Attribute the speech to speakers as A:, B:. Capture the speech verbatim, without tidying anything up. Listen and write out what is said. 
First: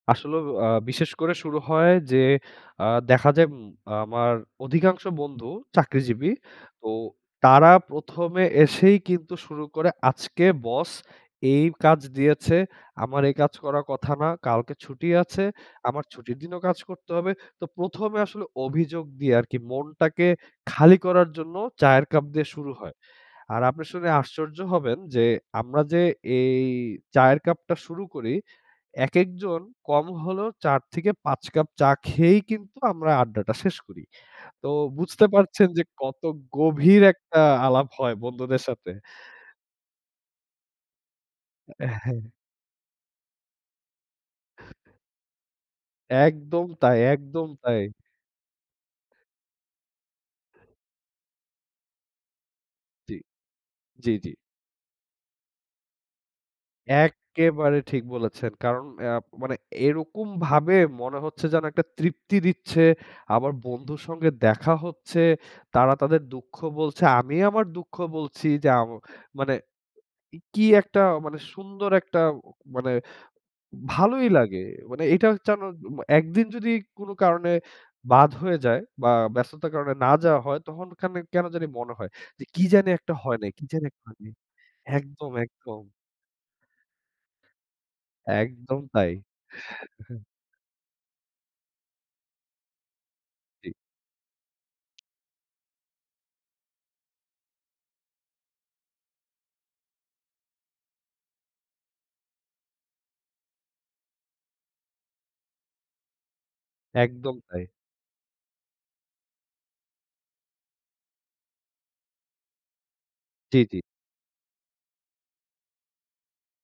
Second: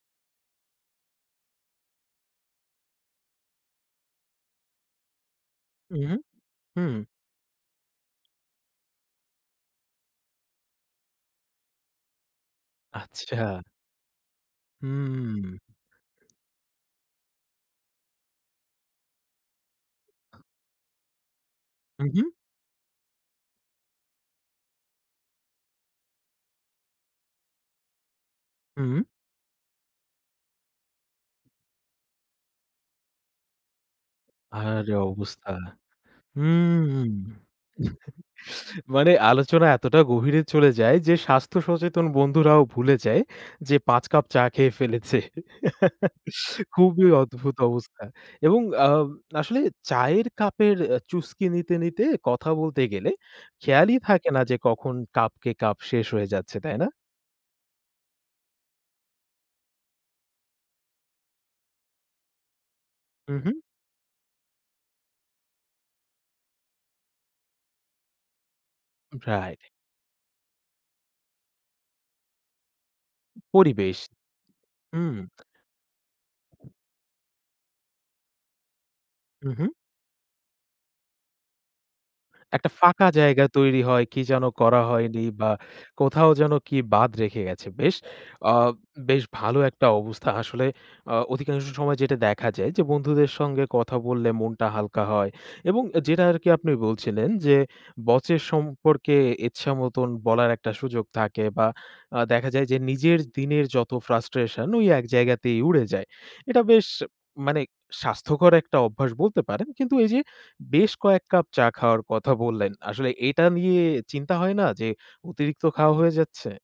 A: আসলেও আ বিশেষ করে শুরু হয় যে আ দেখা যায় উম আমার অধিকাংশ বন্ধু
B: উহুম।
A: চাকরিজীবী। তো
B: হুম।
A: তারা প্রথম এ এসেই কিন্তু শুরু করে আজকে বস এই কাজ দিয়েছে। আমার এই কাজ
B: আচ্ছা।
A: করার কথা না। কালকে ছুটি আছে।
B: হুম।
A: আমার ছুটির দিনও কাজ করতে হবে। তো প্রথম এ আসলে অভিযোগ দিয়ে আরকি মনটাকে খালি করার জন্য
B: হু,
A: চায়ের কাপ
B: হু।
A: দিয়ে শুরু হয়। আর আপনি শুনে আশ্চর্য হবেন, যে আমরা যে এই চায়ের কাপটা শুরু করি
B: হুম।
A: একেকজন কম হলেও চার থেকে পাঁচ কাপ চা খেয়েই কিন্তু আমরা আড্ডাটা শেষ করি। তো
B: আরে
A: বুঝতে
B: অবস্থা।
A: পারছেন যে কত
B: হুম,
A: গভীর একটা আলাপ হয় বন্ধুদের সাথে।
B: মানে আলোচনা এতটা গভীরে চলে যায় যে স্বাস্থ্য
A: অ্যা
B: সচেতন
A: হ্যাঁ।
B: বন্ধুরাও ভুলে যায় যে পাঁচ কাপ চা খেয়ে ফেলেছে।
A: একদম তাই,
B: খুবই
A: একদম
B: অদ্ভুত
A: তাই।
B: অবস্থা এবং আ আসলে চায়ের কাপের আ চুসকি নিতে নিতে কথা বলতে গেলে
A: জি।
B: খেয়ালই
A: জি,
B: থাকে
A: জি।
B: না যে কখন কাপকে কাপ শেষ হয়ে যাচ্ছে। তাই না?
A: এক্কেবারে ঠিক বলেছেন। কারণ অ্যা মানে এরকম ভাবে মনে হচ্ছে যেন একটা তৃপ্তি দিচ্ছে,
B: উ
A: আমার
B: হুম।
A: বন্ধুর সঙ্গে দেখা হচ্ছে, তারা তাদের দুঃখ বলছে, আমি আমার দুঃখ বলছি যে আ মানে
B: রাইট।
A: কি একটা মানে সুন্দর একটা অ মানে
B: পরিবেশ।
A: ভালোই লাগে। মানে
B: উম।
A: এটা যেন একদিন যদি কোনো কারণে বাদ হয়ে যায়, বা
B: উ
A: ব্যস্ততার
B: হুম।
A: কারণে না যাওয়া হয়, তখন খানি কেন জানি মনে হয় যে কি
B: একটা
A: জানি
B: ফাঁকা
A: একটা হয়
B: জায়গা
A: নাই, কি
B: তৈরি
A: জানি একটা
B: হয়,
A: হয়
B: কি
A: নাই।
B: যেন করা হয়নি
A: একদম,
B: বা
A: একদম।
B: কোথাও যেন কি বাদ রেখে গেছে। বেশ আ
A: একদম তাই।
B: বেশ ভালো একটা অবস্থা আসলে, আ অধিকাংশ সময় যেটা দেখা যায়, যে বন্ধুদের সঙ্গে
A: জি।
B: কথা বললে মনটা হালকা হয়। এবং যেটা আরকি আপনি বলছিলেন, যে বচের সম্পর্কে ইচ্ছামতন বলার একটা সুযোগ থাকে বা আ দেখা যায় যে নিজের দিনের যত ফ্রাস্ট্রেশন ঐ এক জায়গাতেই উড়ে যায়। এটা বেশ
A: একদম
B: মানে
A: তাই।
B: স্বাস্থ্যকর একটা অভ্যাস বলতে পারেন। কিন্তু ওই যে বেশ কয়েক কাপ চা খাওয়ার কথা বললেন। আসলে এটা
A: জি, জি।
B: নিয়ে চিন্তা হয় না? যে অতিরিক্ত খাওয়া হয়ে যাচ্ছে?